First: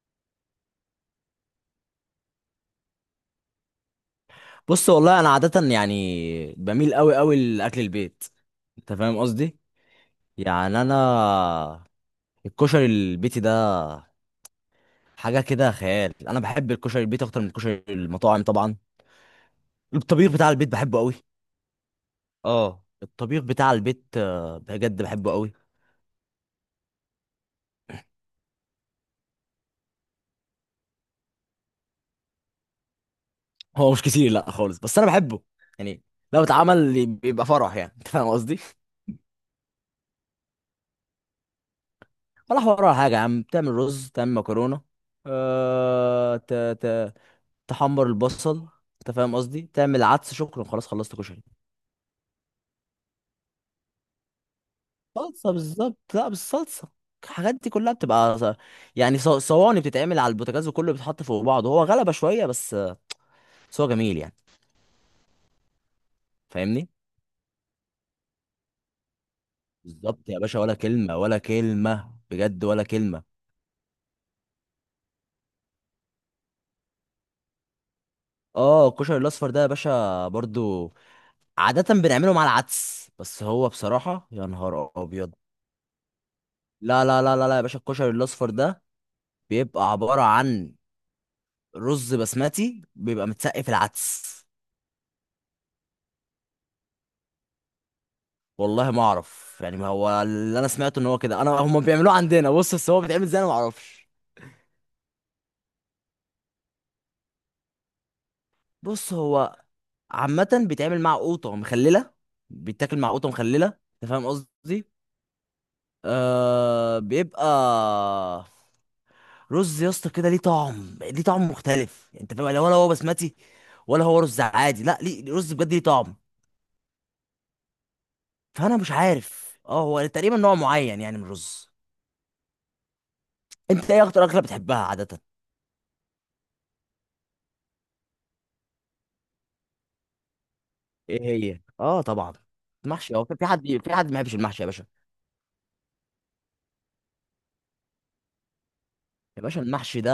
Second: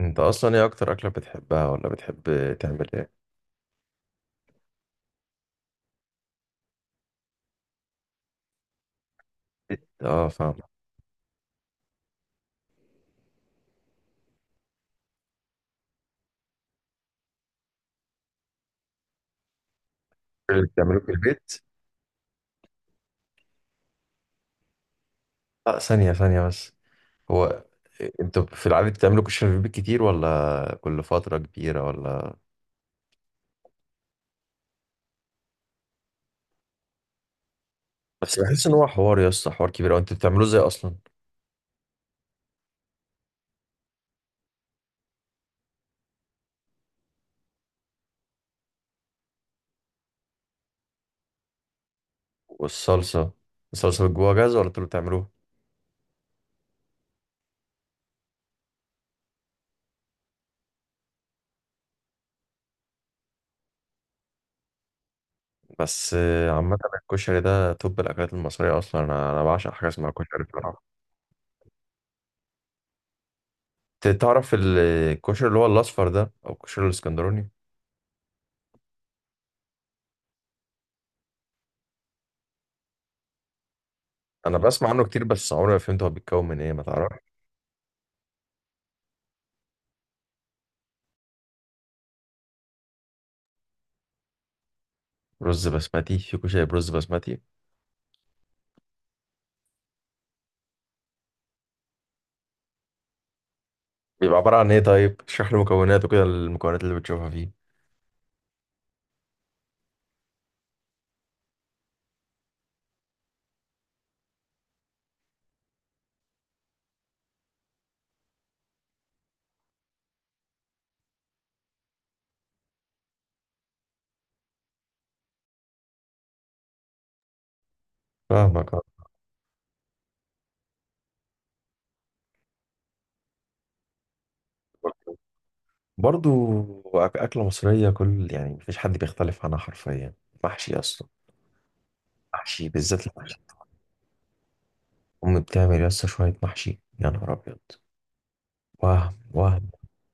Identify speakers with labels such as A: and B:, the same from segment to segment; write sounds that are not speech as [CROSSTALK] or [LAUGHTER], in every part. A: انت اصلا ايه اكتر اكله بتحبها ولا بتحب تعمل ايه؟
B: بص، والله انا عاده يعني بميل قوي قوي لاكل البيت. انت فاهم قصدي.
A: اه، فاهم.
B: يعني انا الكشري البيتي ده حاجه كده خيال. انا بحب الكشري البيتي اكتر من الكشري المطاعم طبعا. الطبيخ بتاع
A: اللي
B: البيت بحبه
A: بتعملوه في
B: قوي.
A: البيت.
B: اه، الطبيخ بتاع البيت بجد بحبه قوي.
A: اه، ثانيه ثانيه بس. هو انتوا في العادة بتعملوا كشري في البيت كتير، ولا كل فترة كبيرة، ولا؟
B: هو مش كتير، لا خالص، بس انا بحبه يعني. لو اتعمل بيبقى فرح يعني. [LAUGHS] انت فاهم
A: بس
B: قصدي.
A: بحس ان هو حوار يا اسطى، حوار كبير، وانتوا بتعملوه ازاي اصلا؟
B: ولا حوار ولا حاجه يا عم، بتعمل رز، تعمل مكرونه، أه... ت... ت... تحمر البصل، انت فاهم قصدي، تعمل عدس، شكرا خلاص خلصت كشري.
A: والصلصة، الصلصة جواها جاهزة، ولا انتوا اللي بتعملوها؟
B: صلصه، بالظبط، لا بالصلصه. الحاجات دي كلها بتبقى صواني، بتتعمل على البوتاجاز وكله بيتحط فوق بعضه. هو غلبه شويه بس، بس هو جميل يعني.
A: بس عامة
B: فاهمني
A: الكشري ده توب الأكلات المصرية أصلا. أنا بعشق حاجة اسمها
B: بالظبط يا
A: كشري
B: باشا، ولا
A: بصراحة.
B: كلمه، ولا كلمه، بجد ولا كلمه.
A: تعرف الكشري اللي هو الأصفر ده، أو الكشري الإسكندراني؟
B: اه، الكشري الاصفر ده يا باشا برضو عاده بنعمله مع العدس، بس هو بصراحه يا
A: انا بسمع
B: نهار
A: عنه كتير
B: ابيض.
A: بس عمري ما فهمت هو بيتكون من ايه، ما
B: لا
A: تعرف.
B: لا لا لا لا يا باشا، الكشري الاصفر ده بيبقى عباره عن رز بسمتي، بيبقى متسقف العدس.
A: رز بسمتي؟ في كشري برز بسمتي؟
B: والله ما اعرف يعني، ما هو اللي انا سمعته ان هو كده، انا هم بيعملوه عندنا بص، بس هو بيتعمل ازاي انا ما اعرفش.
A: بيبقى عبارة عن ايه طيب؟ اشرح لي مكوناته كده، المكونات اللي بتشوفها فيه.
B: بص هو عامه بيتعمل مع قوطه مخلله، بيتاكل مع قوطه مخلله، انت فاهم قصدي. آه بيبقى رز يا اسطى كده ليه طعم، ليه طعم مختلف يعني، انت فاهم يعني، ولا هو بسمتي ولا هو رز عادي، لا ليه رز بجد ليه طعم.
A: فاهمك
B: فانا
A: آه.
B: مش عارف، اه هو تقريبا نوع معين يعني من الرز. انت ايه اكتر اكله بتحبها عاده؟
A: برضو. أكلة مصرية، كل يعني مفيش حد بيختلف عنها حرفيا. محشي أصلا.
B: ايه هي؟ اه طبعا.
A: محشي، بالذات
B: المحشي، هو
A: المحشي.
B: في حد، في حد ما بيحبش المحشي يا باشا؟
A: أمي بتعمل يس شوية محشي، يا نهار أبيض. وهم
B: يا باشا
A: وهم.
B: المحشي ده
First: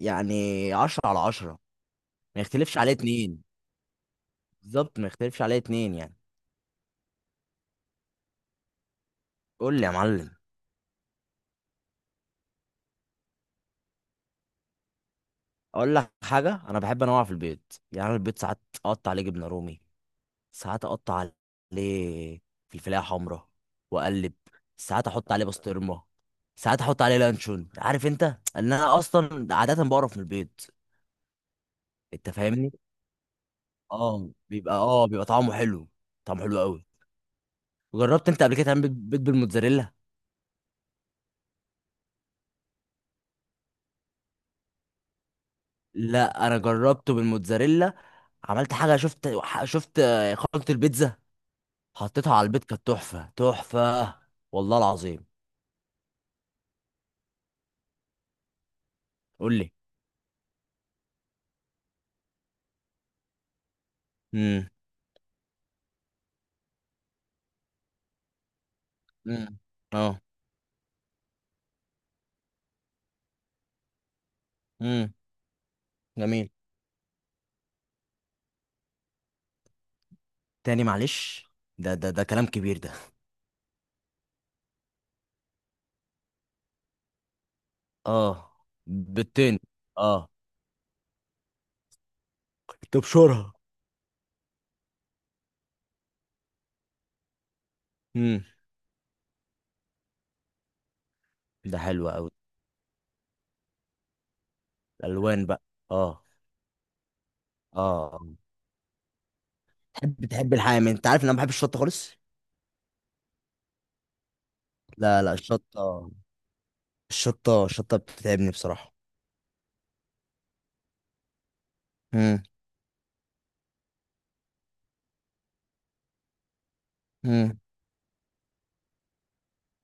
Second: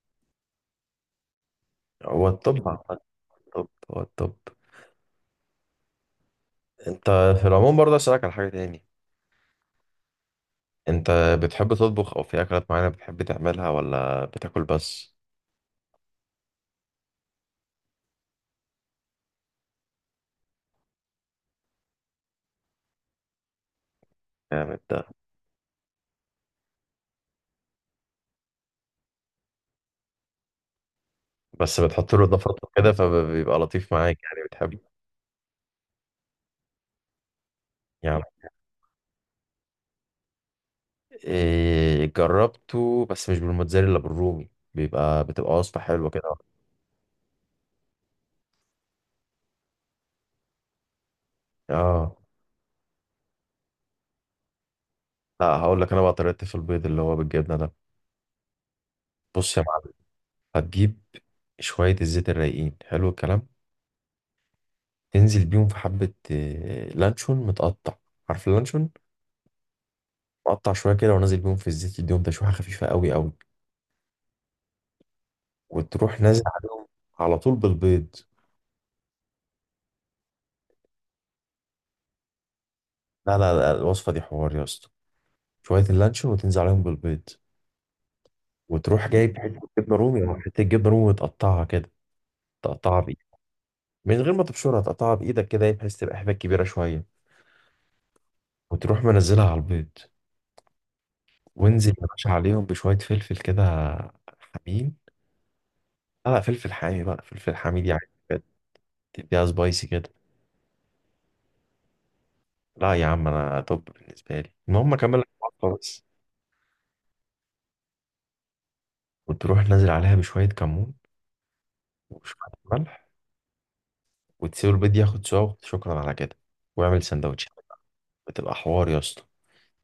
B: يعني عشرة على عشرة،
A: هو
B: ما
A: الطب
B: يختلفش عليه
A: عامة،
B: اتنين.
A: الطب هو الطب.
B: بالظبط ما يختلفش عليه اتنين يعني.
A: أنت، في العموم برضه أسألك على حاجة تاني.
B: قول لي يا معلم.
A: أنت بتحب تطبخ، أو في أكلات معينة بتحب تعملها، ولا بتاكل بس؟
B: اقول لك حاجة، انا بحب انوع في البيض يعني. أنا البيض ساعات اقطع عليه جبنة رومي، ساعات اقطع عليه فلفلاية حمراء واقلب،
A: جامد ده.
B: ساعات احط عليه بسطرمة، ساعات احط عليه لانشون. عارف انت ان انا اصلا عادة بقرف من البيض.
A: بس بتحط له
B: انت
A: اضافات
B: فاهمني.
A: وكده فبيبقى لطيف معاك،
B: اه
A: يعني
B: بيبقى،
A: بتحبه.
B: اه بيبقى طعمه حلو، طعمه حلو قوي.
A: يعني
B: جربت انت قبل كده تعمل بيض بالموتزاريلا؟
A: إيه، جربته بس مش بالموتزاريلا، بالرومي، بتبقى وصفة حلوة كده.
B: لا انا جربته بالموتزاريلا. عملت حاجه، شفت شفت خلطه البيتزا،
A: اه.
B: حطيتها على البيض، كانت تحفه تحفه، والله العظيم.
A: لا، هقول لك انا بقى طريقتي في البيض اللي هو بالجبنة ده.
B: قول
A: بص يا
B: لي.
A: معلم. هتجيب شوية الزيت الرايقين، حلو الكلام.
B: امم.
A: تنزل بيهم في حبة لانشون متقطع. عارف اللانشون؟
B: امم. اه.
A: مقطع شوية كده، ونازل بيهم في الزيت، يديهم تشويحة خفيفة قوي قوي.
B: امم.
A: وتروح نازل
B: جميل.
A: عليهم على طول بالبيض.
B: تاني معلش، ده كلام كبير ده.
A: لا لا لا، الوصفة دي حوار يا اسطى. شوية اللانشون وتنزل عليهم بالبيض.
B: اه.
A: وتروح جايب
B: بالتاني.
A: حتة جبنة رومي،
B: اه.
A: أو حتة جبنة رومي، وتقطعها كده. تقطعها بإيدك،
B: تبشرها.
A: من غير ما تبشرها، تقطعها بإيدك كده بحيث تبقى حبة كبيرة شوية.
B: امم.
A: وتروح منزلها على البيض.
B: ده
A: وانزل
B: حلو
A: يا باشا
B: قوي،
A: عليهم بشوية فلفل كده حمين.
B: الالوان بقى. اه.
A: لا لا، فلفل حامي بقى، فلفل حميد يعني.
B: اه.
A: بجد، تديها سبايسي كده.
B: تحب، الحامي انت؟ عارف ان انا ما بحبش الشطه خالص.
A: لا يا عم، أنا توب بالنسبة لي، المهم أكمل
B: لا
A: لك
B: لا
A: الخلطة بس.
B: الشطه، الشطه بتتعبني بصراحه.
A: وتروح نازل عليها بشوية كمون
B: امم.
A: وشوية ملح. وتسيب البيض ياخد سوا، شكرا على كده، واعمل سندوتش.
B: امم.
A: بتبقى حوار يا اسطى.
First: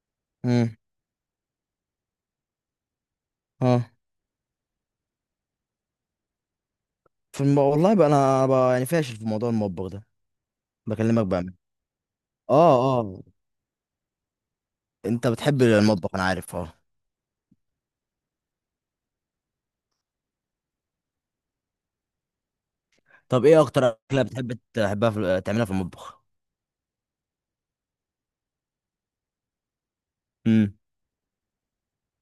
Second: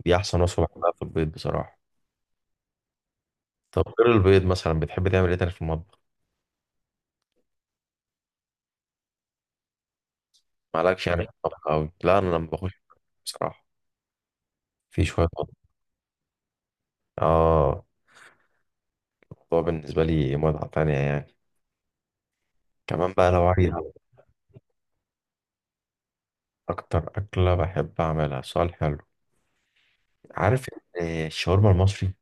A: دي احسن وصفه
B: امم.
A: بحبها في البيض بصراحه. طب
B: اه.
A: غير البيض مثلا، بتحب تعمل ايه تاني في المطبخ؟
B: في والله بقى انا بقى يعني فاشل في موضوع المطبخ ده.
A: مالكش يعني
B: بكلمك
A: في
B: بقى.
A: المطبخ قوي؟ لا، انا لما بخش
B: اه اه.
A: بصراحه في
B: انت
A: شويه
B: بتحب
A: مطبخ.
B: المطبخ انا عارف، اه.
A: اه. الموضوع بالنسبه لي متعه تانية يعني. كمان بقى لو
B: طب ايه
A: عايز.
B: اكتر اكله بتحب تعملها في المطبخ؟
A: اكتر اكله بحب اعملها؟ سؤال حلو. عارف
B: امم.
A: إن الشاورما المصري،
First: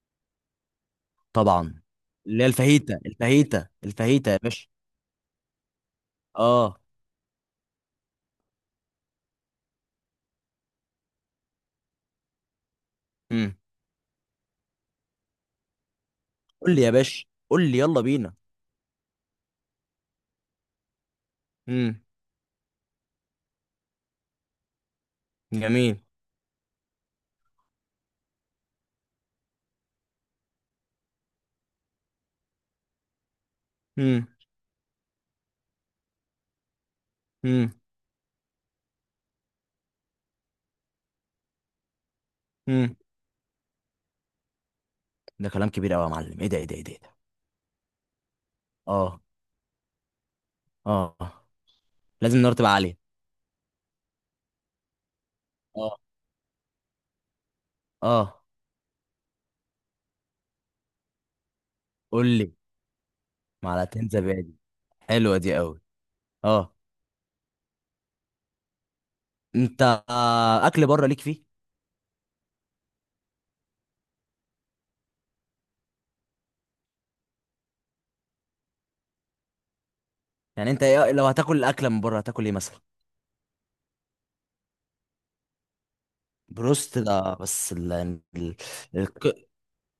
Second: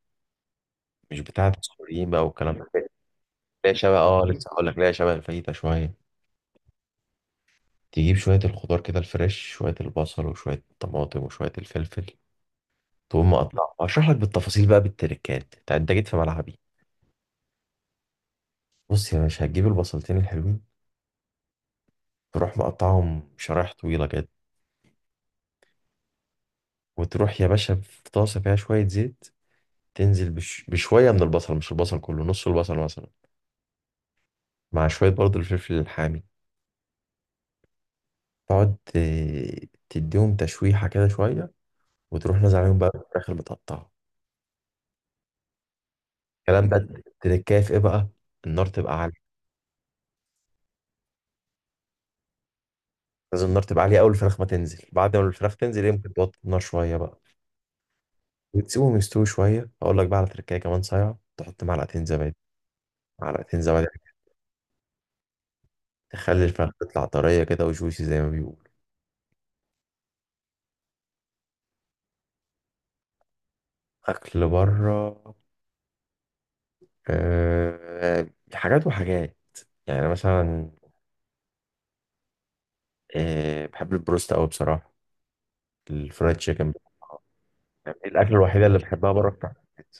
A: مش بتاعه
B: طبعا،
A: السوريين بقى
B: اللي هي
A: والكلام ده؟
B: الفاهيتا،
A: ليها شبه،
B: الفاهيتا يا
A: لسه هقول
B: باشا.
A: لك، ليها شبه الفايته شويه.
B: اه.
A: تجيب شويه الخضار كده، الفريش، شويه البصل وشويه الطماطم وشويه الفلفل. تقوم
B: امم.
A: مقطع، اشرح لك بالتفاصيل بقى، بالتركات. أنت جيت في ملعبي.
B: قول لي يا باشا، قول لي يلا بينا.
A: بص يا باشا، هتجيب البصلتين الحلوين.
B: امم.
A: تروح مقطعهم شرايح طويله كده.
B: جميل.
A: وتروح يا باشا في طاسه فيها شويه زيت. تنزل بشويه من البصل، مش البصل كله، نص البصل مثلا.
B: امم.
A: مع شويه برضو الفلفل الحامي. تقعد تديهم تشويحه كده شويه. وتروح نازل عليهم بقى
B: امم.
A: الفراخ اللي متقطعه.
B: ده كلام كبير قوي يا معلم، ايه ده، ايه
A: الكلام
B: ده،
A: ده،
B: ايه ده، إيه ده؟
A: التركايه في ايه بقى؟ النار تبقى
B: اه.
A: عاليه.
B: اه. آه. لازم النار تبقى عاليه.
A: لازم النار تبقى عاليه اول الفراخ ما تنزل. بعد ما الفراخ تنزل
B: اه.
A: يمكن توطي النار شويه بقى.
B: اه.
A: وتسيبهم يستوي شوية. أقول لك بقى، على تركاية كمان صايعة، تحط معلقتين
B: قول
A: زبادي.
B: لي.
A: معلقتين زبادي.
B: معلقتين زبادي، حلوه دي قوي.
A: تخلي الفراخ
B: اه.
A: تطلع طرية كده، وجوسي زي ما بيقولوا.
B: انت اكل بره ليك فيه؟
A: أكل بره. أه، حاجات وحاجات. يعني أنا مثلا،
B: يعني انت إيه لو هتاكل اكله من بره؟ هتاكل ايه مثلا؟
A: أه بحب البروست أوي بصراحة، الفرايد تشيكن.
B: بروست ده بس
A: يعني الأكلة الوحيدة اللي بحبها بره
B: الك-
A: بتاع البيت.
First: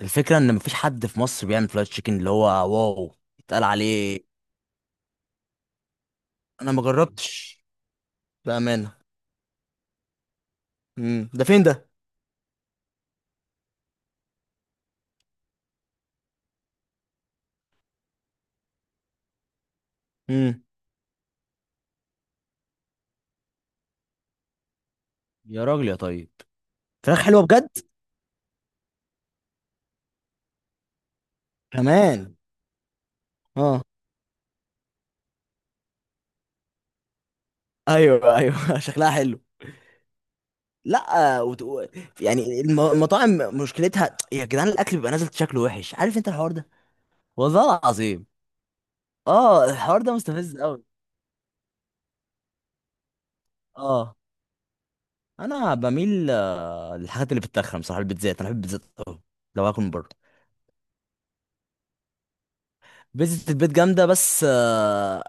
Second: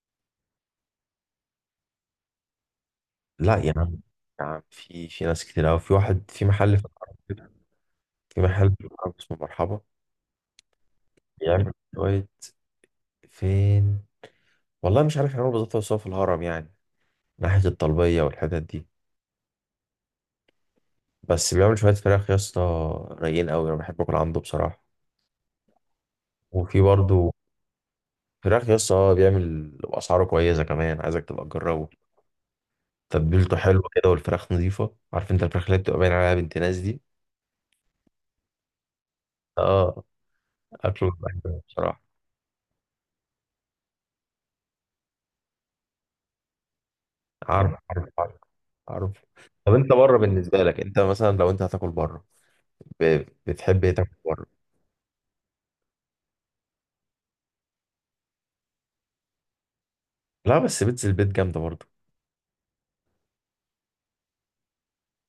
B: الفكره ان مفيش حد في مصر بيعمل فرايد تشيكن اللي هو واو
A: لا
B: يتقال
A: يا عم،
B: عليه.
A: يا عم في ناس كتير أوي، في واحد، في
B: انا
A: محل
B: ما
A: في العرب كده.
B: جربتش،
A: في محل في
B: بامانه.
A: العرب اسمه مرحبا.
B: امم، ده فين
A: بيعمل
B: ده؟
A: شوية. فين؟ والله مش عارف يعملوا بالظبط، بس هو في الهرم يعني، ناحية الطلبية والحتت دي.
B: امم.
A: بس بيعمل شوية فراخ يا اسطى رايقين قوي. أنا بحب أكل عنده بصراحة.
B: يا راجل يا طيب،
A: وفي
B: فراخ
A: برضه
B: حلوه بجد.
A: فراخ يا اسطى، بيعمل بأسعاره كويسة كمان، عايزك تبقى تجربه.
B: كمان.
A: تتبيلته حلوة
B: اه.
A: كده، والفراخ نظيفة، عارف أنت الفراخ اللي بتبقى باين عليها بنت ناس دي.
B: ايوه ايوه. [LAUGHS] شكلها حلو.
A: اه، أكله بيبقى
B: لا
A: حلو
B: وتقو...
A: بصراحة.
B: يعني المطاعم مشكلتها يا جدعان الاكل بيبقى نازل شكله وحش، عارف انت الحوار ده،
A: عارف،
B: والله
A: عارف،
B: العظيم.
A: عارف، عارف.
B: اه
A: طب أنت
B: الحوار ده
A: بره
B: مستفز
A: بالنسبة لك،
B: قوي.
A: أنت مثلا لو أنت هتاكل بره، بتحب إيه تاكل
B: اه
A: بره؟
B: انا بميل للحاجات اللي بتتخن بصراحه. البيتزات انا بحب البيتزات قوي لو هاكل من بره.
A: لا، بس بيتزا البيت جامدة برضه.
B: بيتزا البيت جامده بس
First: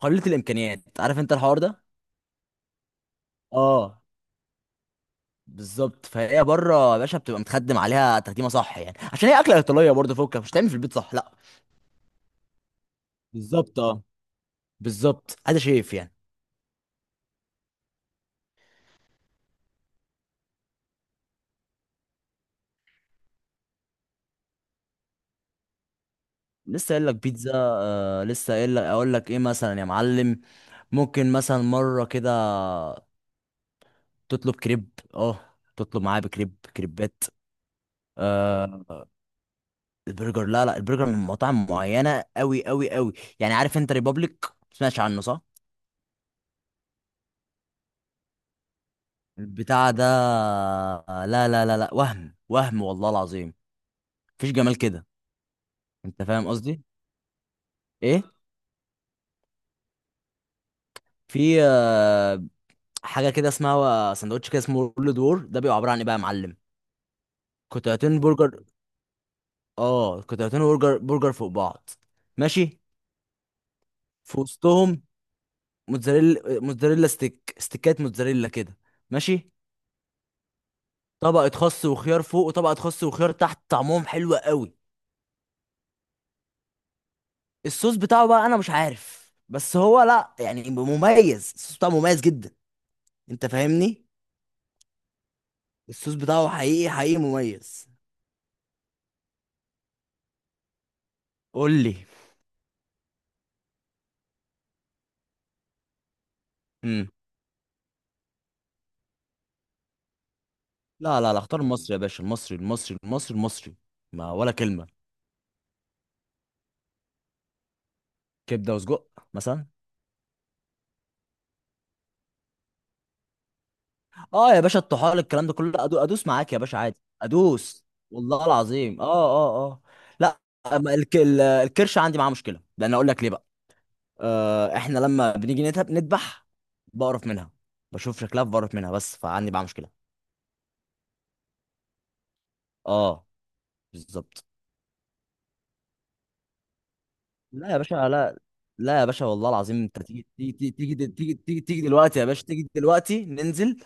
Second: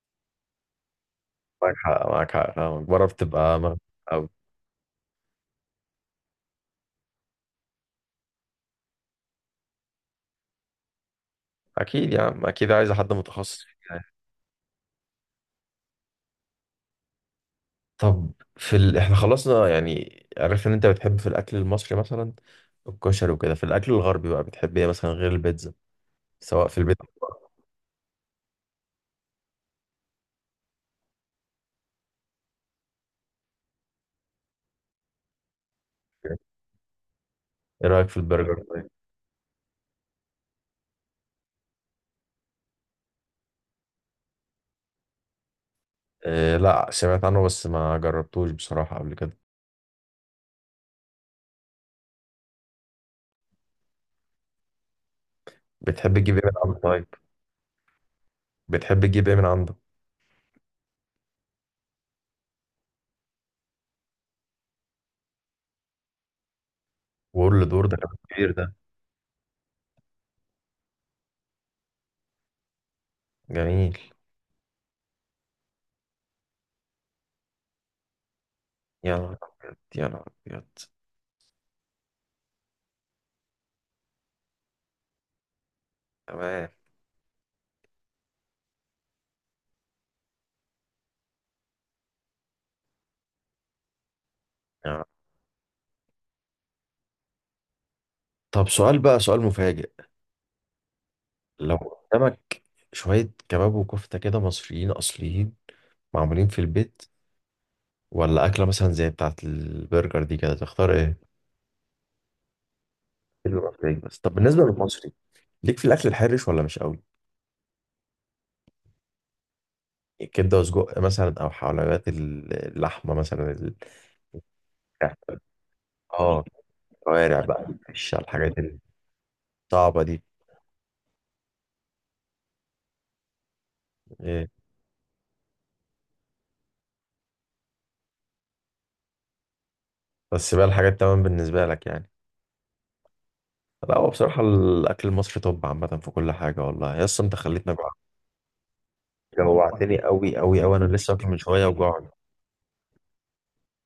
B: قليله الامكانيات، عارف انت الحوار
A: معاك
B: ده.
A: حق، معاك حق، فاهمك، بره بتبقى
B: اه.
A: أوي.
B: بالظبط، فهي بره يا باشا بتبقى متخدم عليها تخديمه صح يعني، عشان هي اكله ايطاليه برضه، فوكك مش تعمل في البيت صح، لا.
A: اكيد يا عم، اكيد عايز حد متخصص
B: بالظبط اه،
A: يعني.
B: بالظبط ادي شايف يعني.
A: طب، احنا خلصنا يعني، عرفنا ان انت بتحب في الاكل المصري مثلا الكشري وكده. في الاكل الغربي بقى بتحب ايه مثلا غير البيتزا، سواء في
B: لسه
A: البيت أو
B: قايل لك
A: بره؟
B: بيتزا، آه لسه قايل لك اقول لك ايه مثلا يا معلم. ممكن مثلا مره كده تطلب كريب، اه تطلب معاه بكريب، كريبات.
A: ايه رايك في البرجر طيب؟
B: آه البرجر، لا لا، البرجر من مطاعم معينه قوي قوي قوي يعني. عارف انت ريبابليك؟ سمعتش عنه صح؟
A: إيه، لا سمعت عنه بس ما جربتوش بصراحه قبل كده.
B: البتاع ده لا لا لا لا، وهم وهم والله العظيم، مفيش جمال كده،
A: بتحب
B: انت
A: تجيب ايه
B: فاهم
A: من عنده
B: قصدي.
A: طيب؟
B: ايه؟
A: بتحب تجيب ايه من عنده؟
B: في حاجه كده اسمها سندوتش كده اسمه رول دور، ده بيبقى عباره عن ايه بقى يا معلم؟
A: وورل دور ده كان
B: قطعتين
A: كبير
B: برجر،
A: ده.
B: اه قطعتين برجر، برجر فوق بعض. ماشي.
A: جميل.
B: في وسطهم موتزاريلا، ستيك، موتزاريلا كده.
A: يا نهار
B: ماشي.
A: ابيض، يا نهار ابيض.
B: طبقة خس وخيار فوق، وطبقة خس وخيار تحت، طعمهم حلو قوي.
A: تمام.
B: الصوص بتاعه بقى انا مش عارف، بس هو لا يعني مميز، الصوص بتاعه مميز جدا، انت فاهمني.
A: يا نهار.
B: الصوص بتاعه حقيقي حقيقي مميز.
A: طب سؤال بقى، سؤال مفاجئ.
B: قول
A: لو
B: لي.
A: قدامك شوية كباب وكفتة كده مصريين أصليين، معمولين في البيت،
B: امم.
A: ولا أكلة مثلا زي بتاعة البرجر دي كده، تختار
B: لا
A: إيه؟
B: لا لا، اختار المصري يا باشا، المصري المصري
A: حلو
B: المصري،
A: أوي. بس
B: ما
A: طب
B: ولا
A: بالنسبة
B: كلمة.
A: للمصري، ليك في الأكل الحرش ولا مش قوي؟
B: كبدة وسجق مثلا.
A: كبدة وسجق مثلا، أو حلويات اللحمة مثلا
B: اه يا باشا، الطحال، الكلام ده كله لا، ادوس
A: آه
B: معاك يا باشا عادي،
A: الكوارع بقى،
B: ادوس،
A: مش على
B: والله
A: الحاجات
B: العظيم، اه اه اه.
A: الصعبة دي؟
B: لا، أما الكرش عندي معاه مشكله، لان اقول لك ليه بقى.
A: إيه؟
B: آه احنا لما بنيجي نذبح، بقرف منها، بشوف شكلها بقرف منها، بس فعندي معاه مشكله.
A: بس بقى الحاجات تمام بالنسبة لك يعني.
B: اه.
A: لا، هو بصراحة
B: بالظبط.
A: الأكل المصري طب عامة في كل حاجة. والله يا اسطى أنت
B: لا
A: خليتني
B: يا
A: أجوع.
B: باشا لا، لا يا باشا والله العظيم، انت
A: جوعتني أوي أوي أوي، أنا لسه واكل من شوية
B: تيجي
A: وجوع.
B: دلوقتي يا باشا، تيجي دلوقتي ننزل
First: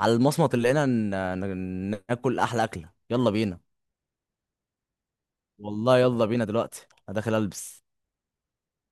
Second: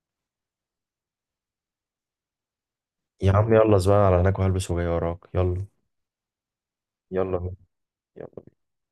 B: على المصمت اللي هنا، ناكل احلى اكله، يلا
A: يا عم،
B: بينا.
A: يلا زبالة على هناك وهلبس وجاي وراك. يلا.
B: والله يلا بينا دلوقتي، انا داخل
A: يلا.
B: البس.
A: يلا